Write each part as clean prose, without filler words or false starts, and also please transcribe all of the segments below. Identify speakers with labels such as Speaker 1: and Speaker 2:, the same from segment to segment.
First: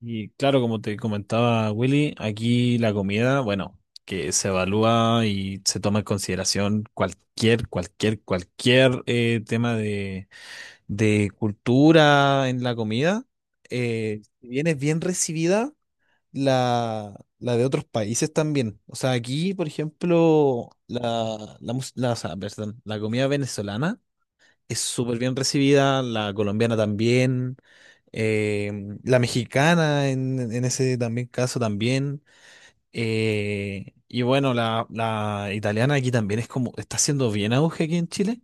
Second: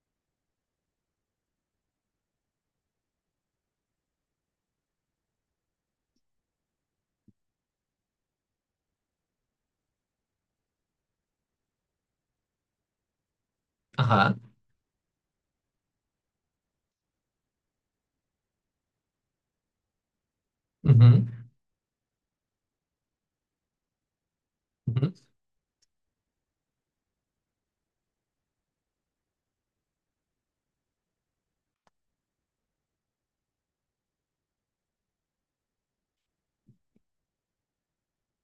Speaker 1: Y claro, como te comentaba Willy, aquí la comida, bueno, que se evalúa y se toma en consideración cualquier tema de cultura en la comida.
Speaker 2: Ajá,
Speaker 1: Si bien es bien recibida, la de otros países también. O sea, aquí, por ejemplo,
Speaker 2: ujú,
Speaker 1: la, mus- la, o sea, perdón, la comida venezolana es súper
Speaker 2: ujú,
Speaker 1: bien recibida, la colombiana también, eh, la mexicana en ese también caso también. Y bueno, la italiana aquí también es como, está haciendo bien auge aquí en Chile.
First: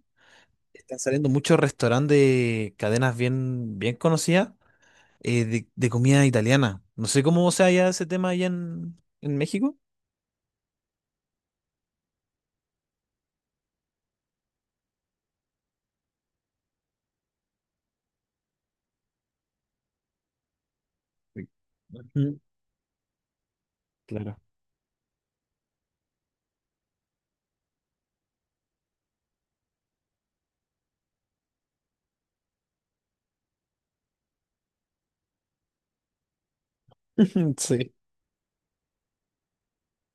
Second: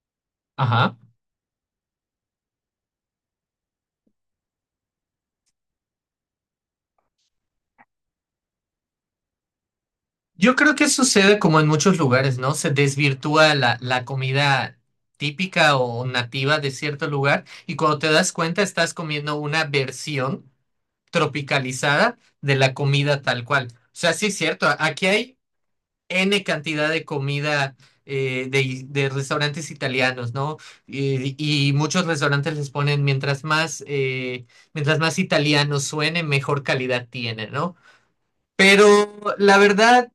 Speaker 2: ajá.
Speaker 1: Están saliendo muchos restaurantes de cadenas bien conocidas de comida italiana. No sé cómo se halla ese tema allá en México.
Speaker 2: Yo creo que sucede como en muchos lugares, ¿no? Se desvirtúa la comida típica o nativa de cierto lugar, y cuando te das cuenta estás comiendo una versión
Speaker 1: Sí.
Speaker 2: tropicalizada
Speaker 1: Ujú.
Speaker 2: de la comida tal cual. O sea, sí
Speaker 1: Claro.
Speaker 2: es cierto, aquí hay N cantidad de comida de restaurantes italianos, ¿no? Y, y muchos restaurantes les ponen mientras más, mientras más italiano suene, mejor calidad tiene, ¿no?
Speaker 1: Sí.
Speaker 2: Pero la verdad,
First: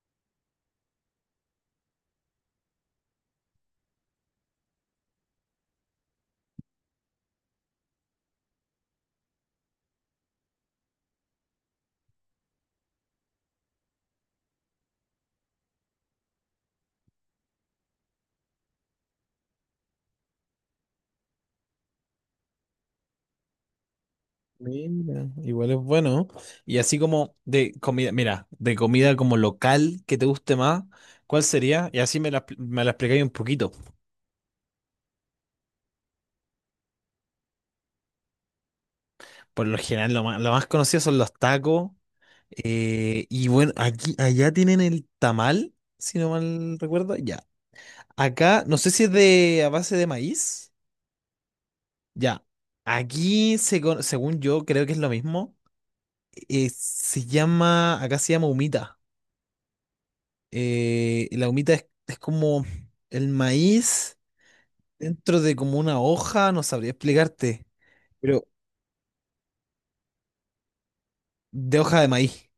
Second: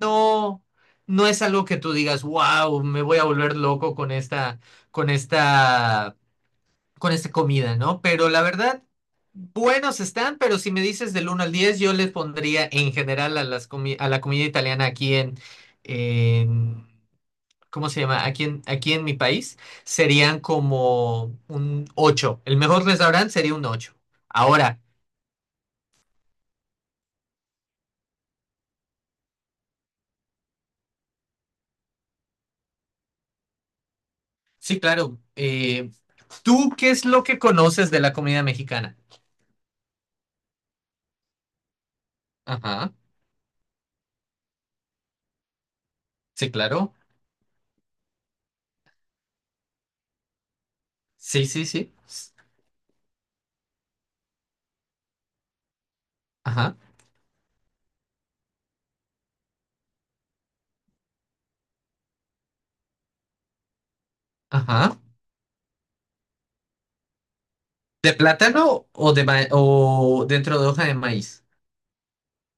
Speaker 2: no, no es algo que tú digas, wow, me voy a volver loco con con esta, con esta comida, ¿no? Pero la verdad, buenos están, pero si me dices del uno al 10, yo les pondría en general a a la comida italiana aquí en, en- ¿cómo se llama? Aquí en, aquí en mi país, serían como un ocho. El mejor restaurante sería un ocho. Ahora,
Speaker 1: Mira, igual es bueno. Y así como de comida, mira, de comida como local que te guste más, ¿cuál sería? Y así me la explicáis un poquito.
Speaker 2: sí, claro. ¿Tú qué es lo que conoces de la comida mexicana?
Speaker 1: Por lo general, lo más conocido son los tacos.
Speaker 2: Ajá.
Speaker 1: Y bueno, allá tienen el tamal, si no
Speaker 2: Sí,
Speaker 1: mal
Speaker 2: claro.
Speaker 1: recuerdo. Ya. Acá, no sé si es de a base de maíz.
Speaker 2: Sí, sí, sí.
Speaker 1: Ya. Aquí, según yo, creo que es lo mismo.
Speaker 2: Ajá.
Speaker 1: Se llama, acá se llama humita. Y la humita es como el maíz
Speaker 2: Ajá.
Speaker 1: dentro de como una hoja, no sabría explicarte,
Speaker 2: ¿De
Speaker 1: pero
Speaker 2: plátano o o dentro de hoja de maíz?
Speaker 1: de hoja de maíz,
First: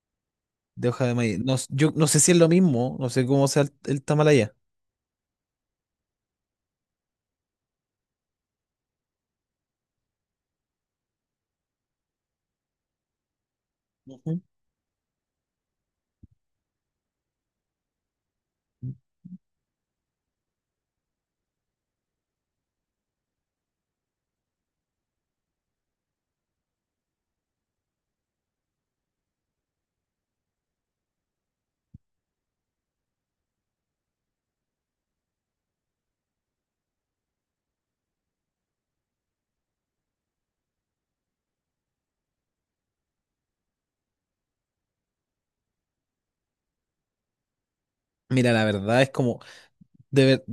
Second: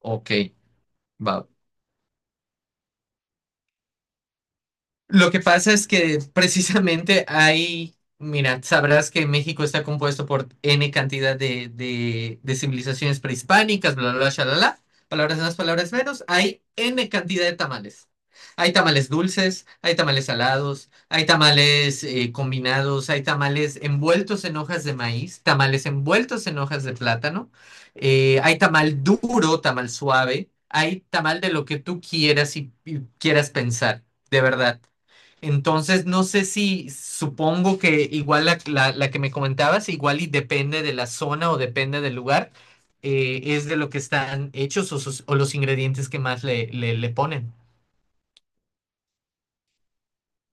Speaker 2: Ok,
Speaker 1: de hoja de maíz.
Speaker 2: va.
Speaker 1: No, yo no sé si es lo mismo, no sé cómo sea el tamal allá.
Speaker 2: Lo que pasa es que precisamente hay, mira, sabrás que México está compuesto por N cantidad de civilizaciones prehispánicas, bla, bla, bla,
Speaker 1: Ujú.
Speaker 2: shalala, palabras más, palabras menos, hay N cantidad de tamales. Hay tamales dulces, hay tamales salados, hay tamales combinados, hay tamales envueltos en hojas de maíz, tamales envueltos en hojas de plátano, hay tamal duro, tamal suave, hay tamal de lo que tú quieras y quieras pensar, de verdad. Entonces, no sé, si supongo que igual la que me comentabas, igual y depende de la zona o depende del lugar, es de lo que están hechos o, o los ingredientes que más le ponen.
Speaker 1: Mira, la verdad es como, de ver-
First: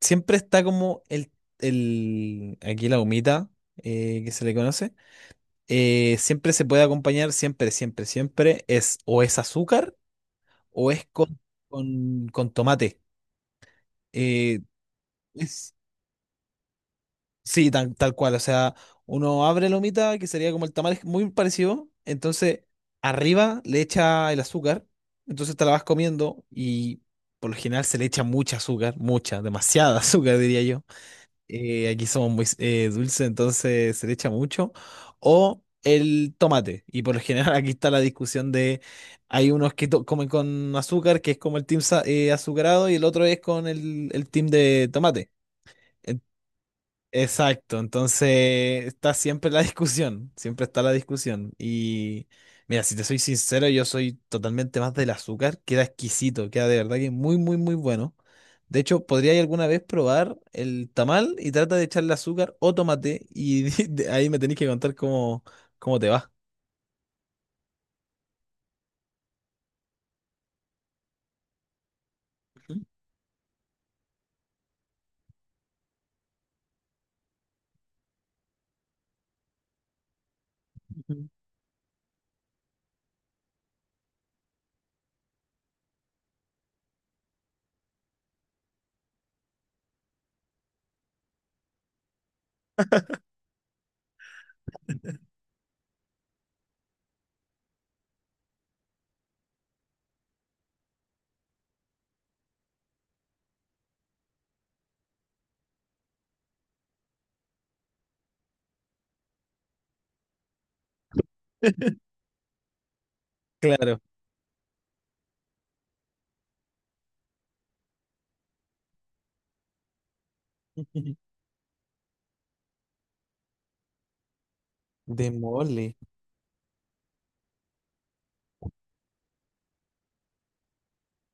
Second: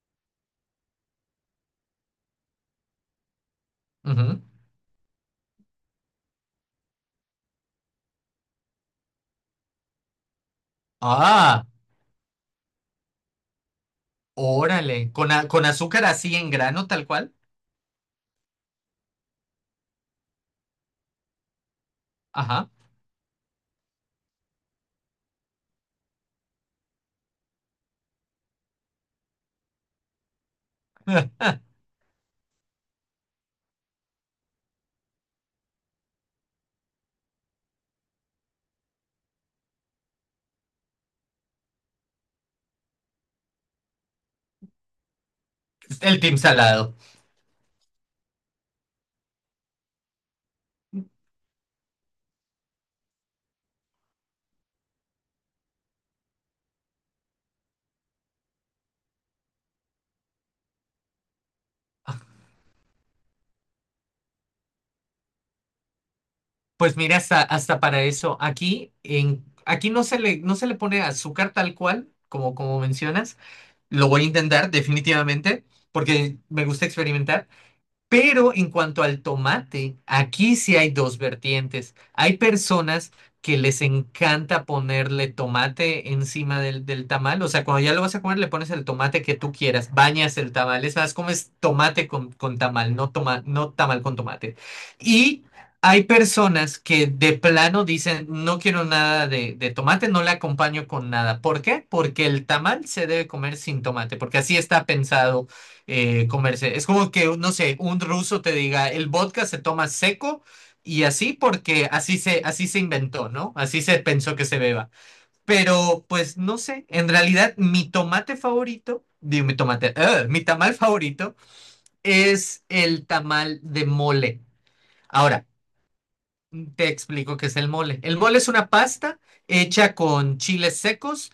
Speaker 1: siempre está como el, aquí la humita que
Speaker 2: Ujú.
Speaker 1: se le conoce, siempre se puede acompañar, siempre, siempre, siempre, es o es azúcar o es
Speaker 2: Ah,
Speaker 1: con tomate. Eh,
Speaker 2: órale, con
Speaker 1: es
Speaker 2: azúcar así en grano, tal cual.
Speaker 1: sí, tal cual. O sea, uno abre la humita, que sería como el tamal, es muy parecido. Entonces,
Speaker 2: Ajá.
Speaker 1: arriba le echa el azúcar. Entonces te la vas comiendo y por lo general se le echa mucha azúcar, mucha, demasiada azúcar, diría yo. Aquí somos muy dulces, entonces se le echa mucho. O el tomate. Y por lo general aquí está la discusión de, hay unos comen con azúcar, que es como azucarado, y el otro es con el team de tomate.
Speaker 2: El team salado.
Speaker 1: Exacto, entonces está siempre la discusión, siempre está la discusión. Y mira, si te soy sincero, yo soy totalmente más del azúcar, queda exquisito, queda de verdad que muy, muy, muy bueno. De hecho, podría alguna vez probar el tamal y trata de echarle azúcar o tomate y de ahí me tenés que contar cómo, cómo te va.
Speaker 2: Pues mira, hasta para eso. Aquí, en, aquí no se le pone azúcar tal cual, como, como mencionas. Lo voy a intentar definitivamente porque me gusta experimentar, pero en cuanto al tomate, aquí sí hay dos vertientes. Hay personas que les encanta ponerle tomate encima del tamal. O sea, cuando ya lo vas a comer, le pones el tomate que tú quieras, bañas el tamal. Es más, comes tomate con tamal, no, toma, no tamal con tomate. Y hay personas que de plano dicen, no quiero nada de tomate, no le acompaño con nada. ¿Por qué? Porque el tamal se debe comer sin tomate, porque así está pensado comerse. Es como que, no sé, un ruso te diga, el vodka se toma seco, y así, porque así se inventó, ¿no? Así se
Speaker 1: Claro.
Speaker 2: pensó que se beba. Pero pues no sé, en realidad mi tomate favorito, digo mi tomate, ¡ah! Mi tamal favorito es el tamal de mole.
Speaker 1: De
Speaker 2: Ahora,
Speaker 1: mole.
Speaker 2: te explico qué es el mole. El mole es una pasta hecha con chiles secos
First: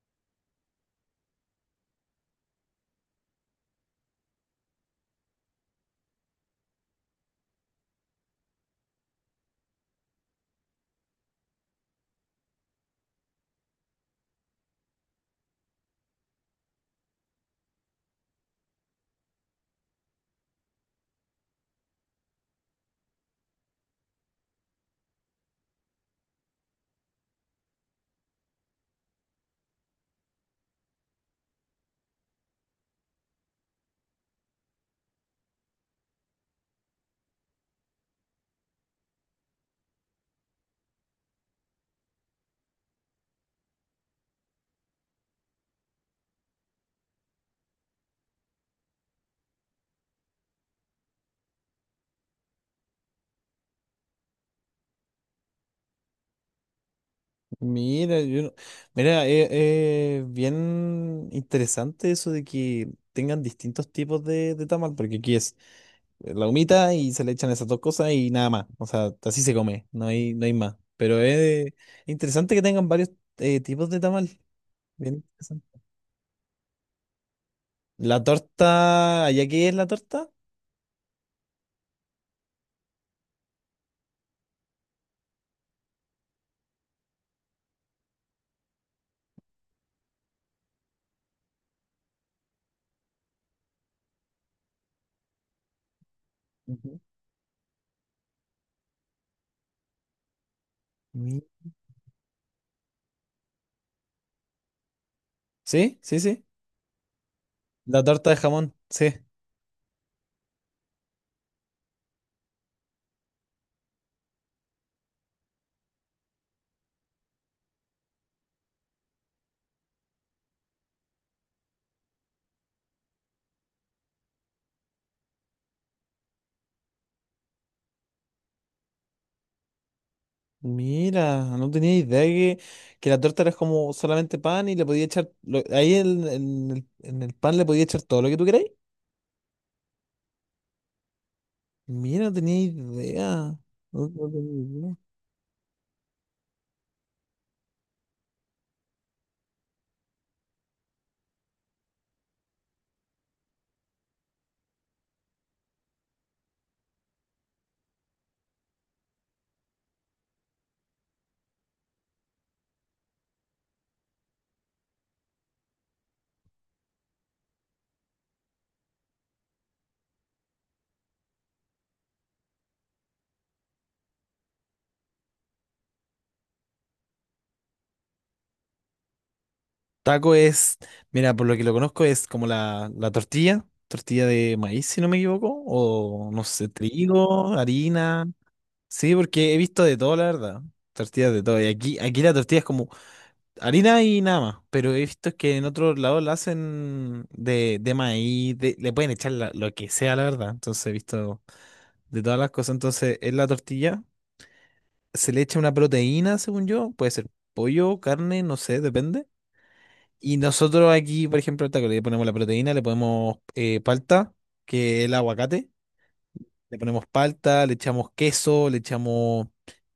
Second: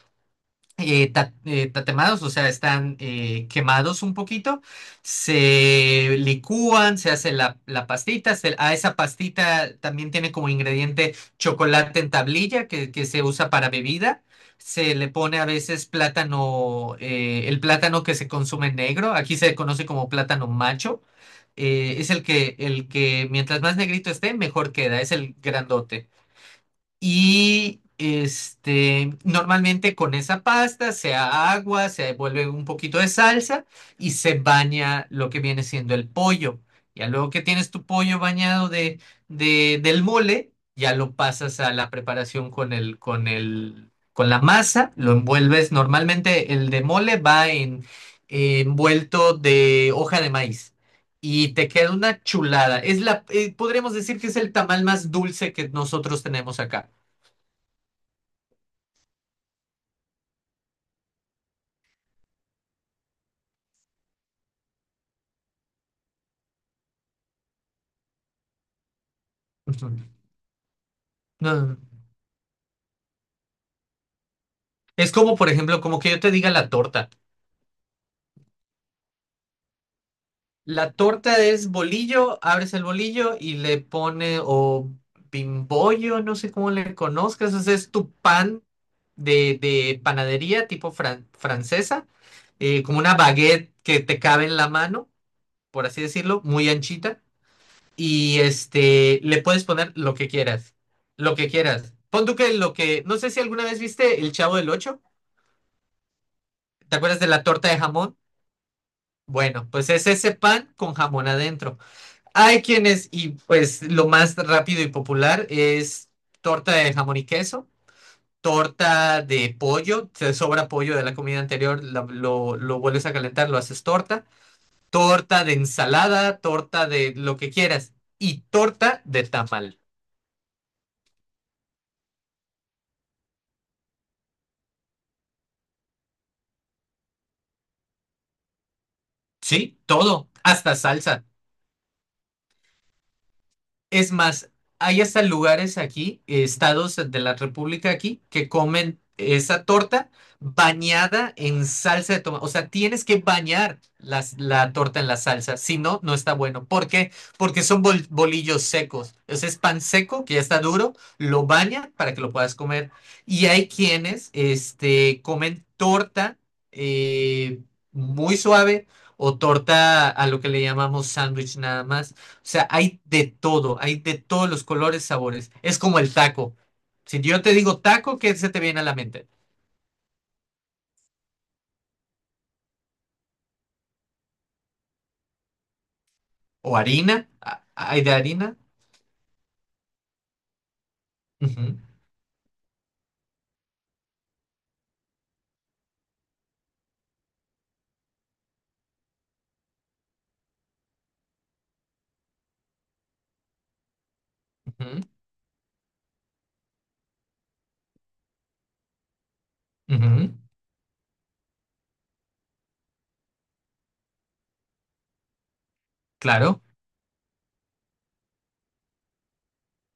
Speaker 2: tatemados, o sea, están quemados un poquito, se licúan, se hace la pastita, a esa pastita también tiene como ingrediente chocolate en tablilla que se usa para bebida, se le pone a veces plátano, el plátano que se consume negro, aquí se conoce como plátano macho, es el que, mientras más negrito esté, mejor queda, es el grandote. Y este, normalmente con esa pasta, sea agua, se devuelve un poquito de salsa y se baña lo que viene siendo el pollo. Ya luego que tienes tu pollo bañado del mole, ya lo pasas a la preparación con la masa, lo envuelves. Normalmente el de mole va envuelto de hoja de maíz. Y te queda una chulada. Podríamos decir que es el tamal más dulce que nosotros tenemos acá.
Speaker 1: Mira, yo no- mira, es bien interesante eso de que tengan distintos tipos de tamal, porque aquí es la humita y se le echan esas dos cosas y nada más. O sea, así se come,
Speaker 2: Ujú.
Speaker 1: no hay, no hay más. Pero
Speaker 2: No,
Speaker 1: es
Speaker 2: no, no.
Speaker 1: interesante que tengan varios tipos de tamal.
Speaker 2: Es
Speaker 1: Bien
Speaker 2: como, por
Speaker 1: interesante.
Speaker 2: ejemplo, como que yo te diga la torta.
Speaker 1: La torta, ¿allá qué es la torta?
Speaker 2: La torta es bolillo, abres el bolillo y le pone o bimbollo, no sé cómo le conozcas, o sea, es tu pan de panadería tipo francesa, como una baguette que te cabe en la mano, por así decirlo, muy
Speaker 1: Ujú.
Speaker 2: anchita, y este, le puedes poner lo que quieras, lo
Speaker 1: Mm.
Speaker 2: que quieras. Pon tú que lo que, no sé si alguna vez viste El Chavo del Ocho,
Speaker 1: Sí, sí, sí.
Speaker 2: ¿te acuerdas de la torta de
Speaker 1: La
Speaker 2: jamón?
Speaker 1: torta de jamón, sí.
Speaker 2: Bueno, pues es ese pan con jamón adentro. Hay quienes, y pues lo más rápido y popular es torta de jamón y queso, torta de pollo, te sobra pollo de la comida anterior, lo vuelves a calentar, lo haces torta, torta de ensalada, torta de lo que quieras y torta de tamal.
Speaker 1: Mira, no tenía idea que, que la torta era como solamente pan y le podía echar, ahí en, en el pan le podía echar todo lo que tú queráis.
Speaker 2: Sí, todo, hasta salsa.
Speaker 1: Mira, no tenía idea. No,
Speaker 2: Es
Speaker 1: no
Speaker 2: más,
Speaker 1: tenía idea.
Speaker 2: hay hasta lugares aquí, estados de la República aquí, que comen esa torta bañada en salsa de tomate. O sea, tienes que bañar la torta en la salsa, si no, no está bueno. ¿Por qué? Porque son bolillos secos. Ese es pan seco que ya está duro, lo bañan para que lo puedas comer. Y hay quienes, este, comen torta eh, muy suave o torta a lo que le llamamos sándwich nada más, sea, hay de todo, hay de todos los colores, sabores. Es como el taco. Si yo te digo taco, ¿qué se te viene a la mente?
Speaker 1: Taco es, mira, por lo que lo conozco es como la tortilla, tortilla de maíz, si no me equivoco, o no sé,
Speaker 2: ¿O harina?
Speaker 1: trigo,
Speaker 2: ¿Hay de
Speaker 1: harina.
Speaker 2: harina?
Speaker 1: Sí, porque he visto de todo, la verdad. Tortillas de todo.
Speaker 2: Ujú,
Speaker 1: Y aquí la tortilla es como harina y nada más, pero he visto que en otros lados la hacen de maíz, le pueden echar lo que sea, la verdad. Entonces he visto de todas las cosas. Entonces, en la tortilla se le echa una proteína, según yo, puede ser pollo, carne, no sé, depende.
Speaker 2: ujú,
Speaker 1: Y
Speaker 2: ujú,
Speaker 1: nosotros aquí, por ejemplo, al taco le ponemos la proteína, le ponemos palta, que es el aguacate,
Speaker 2: claro.
Speaker 1: le ponemos palta, le echamos queso, le echamos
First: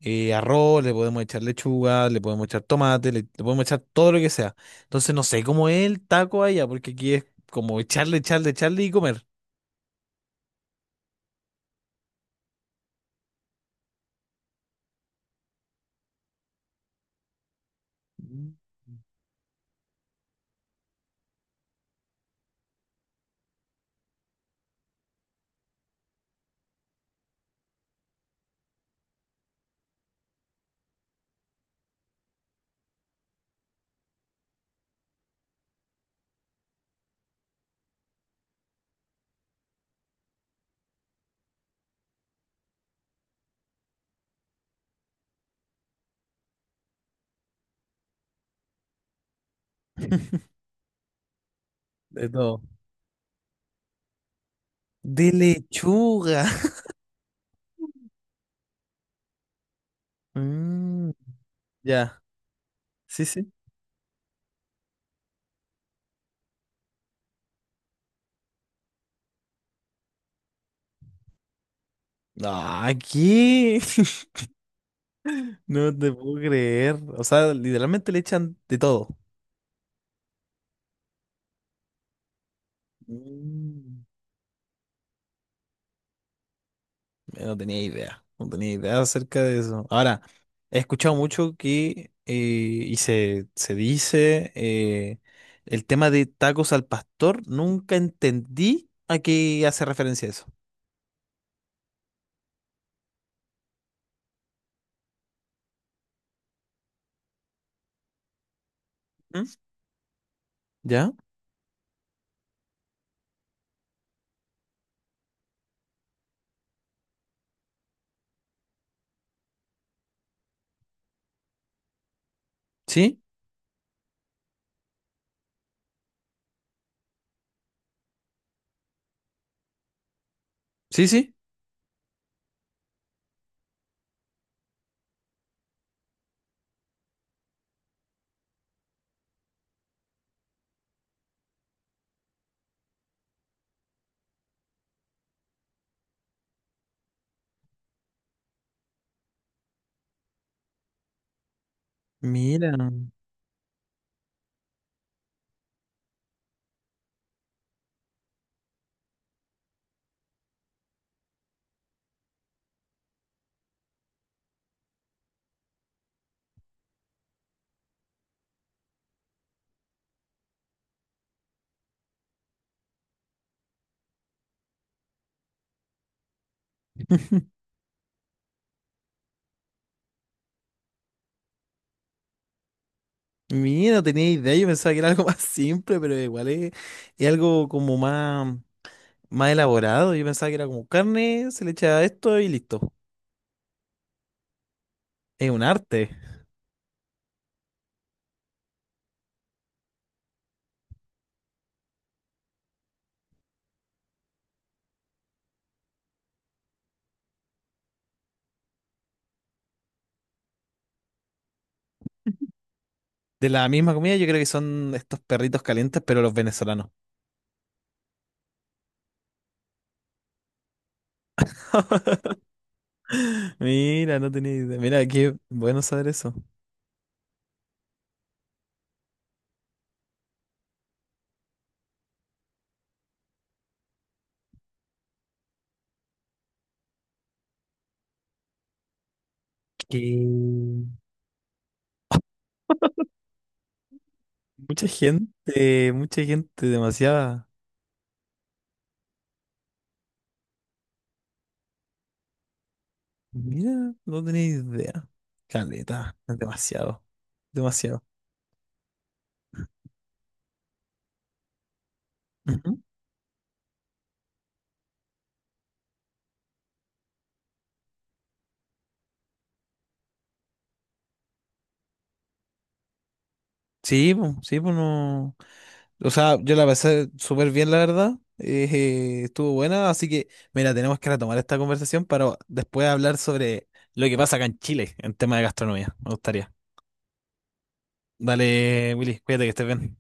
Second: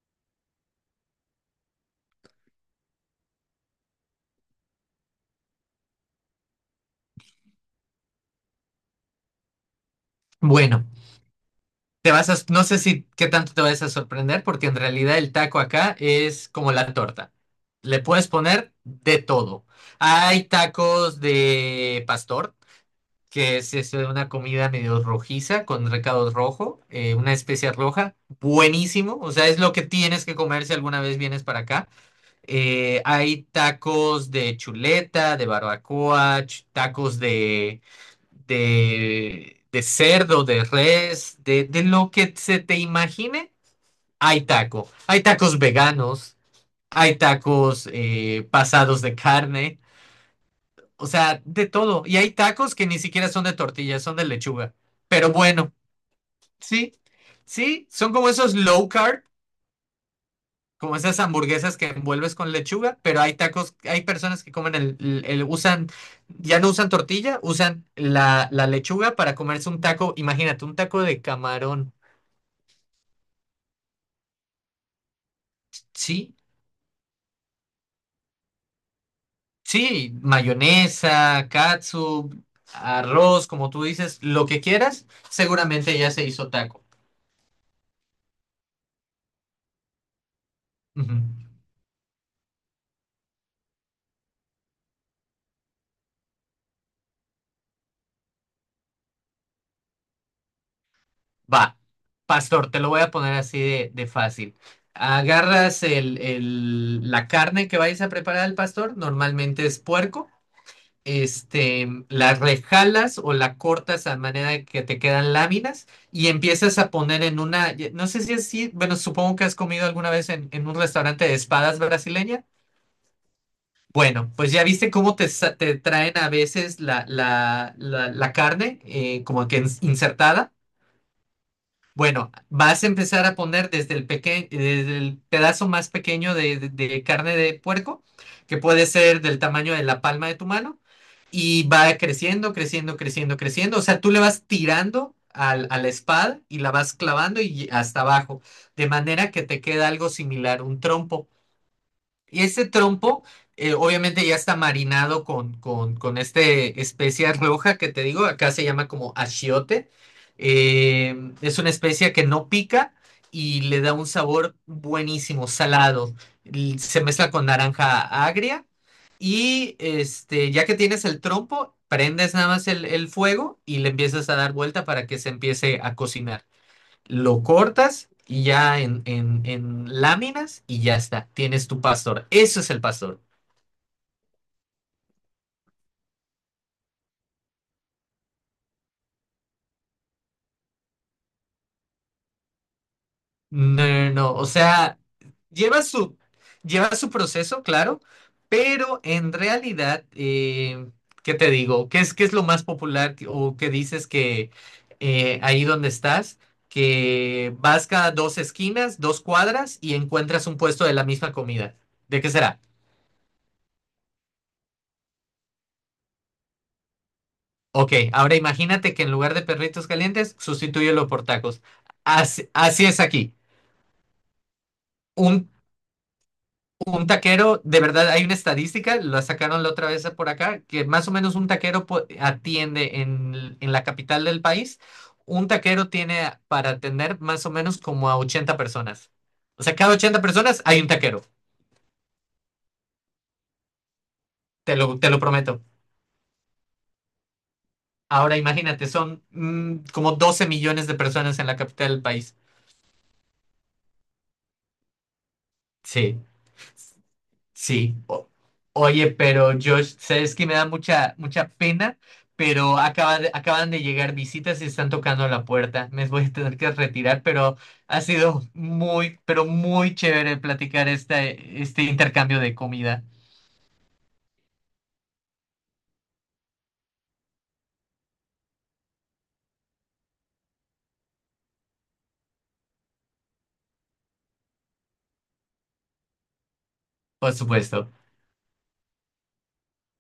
Speaker 1: arroz, le podemos echar lechuga, le podemos echar tomate, le podemos echar todo lo que sea. Entonces no sé cómo es el taco allá, porque aquí es como echarle, echarle, echarle y comer.
Speaker 2: Bueno, te vas a, no sé si qué tanto te vas a sorprender, porque en realidad el taco acá es como la torta. Le puedes
Speaker 1: Mm.
Speaker 2: poner de todo. Hay tacos de pastor, que es eso de una comida medio rojiza con recado rojo, una especia roja, buenísimo, o sea, es lo que tienes que comer si alguna vez vienes para acá. Hay tacos de chuleta, de barbacoa, tacos de cerdo, de res, de lo que se te imagine, hay taco. Hay tacos veganos, hay tacos pasados de carne. O sea, de todo. Y
Speaker 1: De
Speaker 2: hay
Speaker 1: todo.
Speaker 2: tacos que ni siquiera son de tortilla, son de lechuga.
Speaker 1: De
Speaker 2: Pero bueno,
Speaker 1: lechuga.
Speaker 2: sí, sí, son como esos low carb, como
Speaker 1: Mm,
Speaker 2: esas hamburguesas que
Speaker 1: ya.
Speaker 2: envuelves con lechuga, pero
Speaker 1: Sí,
Speaker 2: hay
Speaker 1: sí.
Speaker 2: tacos, hay personas que comen usan, ya no usan tortilla, usan la lechuga para comerse un taco, imagínate, un taco de camarón.
Speaker 1: Ah, ¿qué? No te
Speaker 2: Sí,
Speaker 1: puedo creer. O sea, literalmente le echan de todo.
Speaker 2: sí, mayonesa, catsup, arroz, como tú
Speaker 1: Mm.
Speaker 2: dices, lo que quieras, seguramente ya se hizo taco.
Speaker 1: No tenía idea, no tenía idea acerca de eso. Ahora, he escuchado
Speaker 2: Ujú.
Speaker 1: mucho que, y se dice, el tema de tacos al pastor, nunca entendí a qué hace referencia eso.
Speaker 2: Va, pastor, te lo voy a poner así de fácil. Agarras la carne que vayas a preparar al pastor,
Speaker 1: ¿Mm?
Speaker 2: normalmente es puerco,
Speaker 1: ¿Ya?
Speaker 2: este, la rejalas o la cortas a manera de que te quedan láminas y empiezas a poner en una, no sé si es así, bueno, supongo que has comido alguna vez en un restaurante de espadas brasileña.
Speaker 1: ¿Sí?
Speaker 2: Bueno, pues ya viste cómo te, te traen a veces la carne como que insertada.
Speaker 1: ¿Sí, sí?
Speaker 2: Bueno, vas a empezar a poner desde el pedazo más pequeño de carne de puerco, que puede ser del tamaño de la palma de tu mano, y va creciendo, creciendo, creciendo, creciendo. O sea, tú le vas tirando a la espada y la vas clavando y hasta abajo, de manera que te queda algo similar, un trompo. Y este
Speaker 1: Mira,
Speaker 2: trompo, obviamente ya está marinado con esta especia roja que te digo, acá se llama como achiote. Eh, es una especia que no pica y le da un sabor buenísimo, salado. Se mezcla con naranja agria y este, ya que tienes el trompo, prendes nada más el fuego y le empiezas a dar vuelta para que se empiece a cocinar, lo cortas y ya en láminas y ya está, tienes tu pastor. Eso es el pastor.
Speaker 1: mira, no tenía idea, yo pensaba que era algo más simple, pero igual es algo como más, más elaborado. Yo pensaba que era como carne, se le echa esto y listo.
Speaker 2: No, no, no, o sea,
Speaker 1: Es un
Speaker 2: lleva
Speaker 1: arte.
Speaker 2: su, lleva su proceso, claro, pero en realidad, ¿qué te digo? ¿Qué es lo más popular que- o qué dices que ahí donde estás? Que vas cada dos esquinas, dos cuadras y encuentras un puesto de la misma comida. ¿De qué será?
Speaker 1: De la misma comida, yo creo que son estos perritos calientes, pero los venezolanos.
Speaker 2: Ok, ahora imagínate que en lugar de perritos calientes, sustitúyelo por tacos. Así, así es aquí.
Speaker 1: Mira, no tenía idea. Mira, qué
Speaker 2: Un,
Speaker 1: bueno saber eso.
Speaker 2: un taquero, de verdad, hay una estadística, la sacaron la otra vez por acá, que más o menos un taquero atiende en la capital del país, un taquero tiene para atender más o menos como a 80 personas. O sea, cada 80 personas hay un
Speaker 1: Que...
Speaker 2: taquero, te lo prometo.
Speaker 1: Mucha gente, demasiada.
Speaker 2: Ahora imagínate, son como 12 millones de personas en la capital del país.
Speaker 1: Mira, no tenía idea. Caleta,
Speaker 2: Sí.
Speaker 1: demasiado,
Speaker 2: Sí,
Speaker 1: demasiado.
Speaker 2: o- oye, pero Josh, sabes que me da mucha, mucha pena,
Speaker 1: Ujú.
Speaker 2: pero acaban de llegar visitas y están tocando la puerta. Me voy a tener que retirar, pero ha sido muy, pero muy chévere platicar este intercambio de comida,
Speaker 1: Sí, pues no. O sea, yo la pasé súper bien, la verdad. Estuvo buena, así que, mira, tenemos que retomar esta conversación para después hablar sobre lo que pasa acá en Chile en tema de gastronomía. Me gustaría.
Speaker 2: por supuesto.
Speaker 1: Dale, Willy, cuídate que estés bien.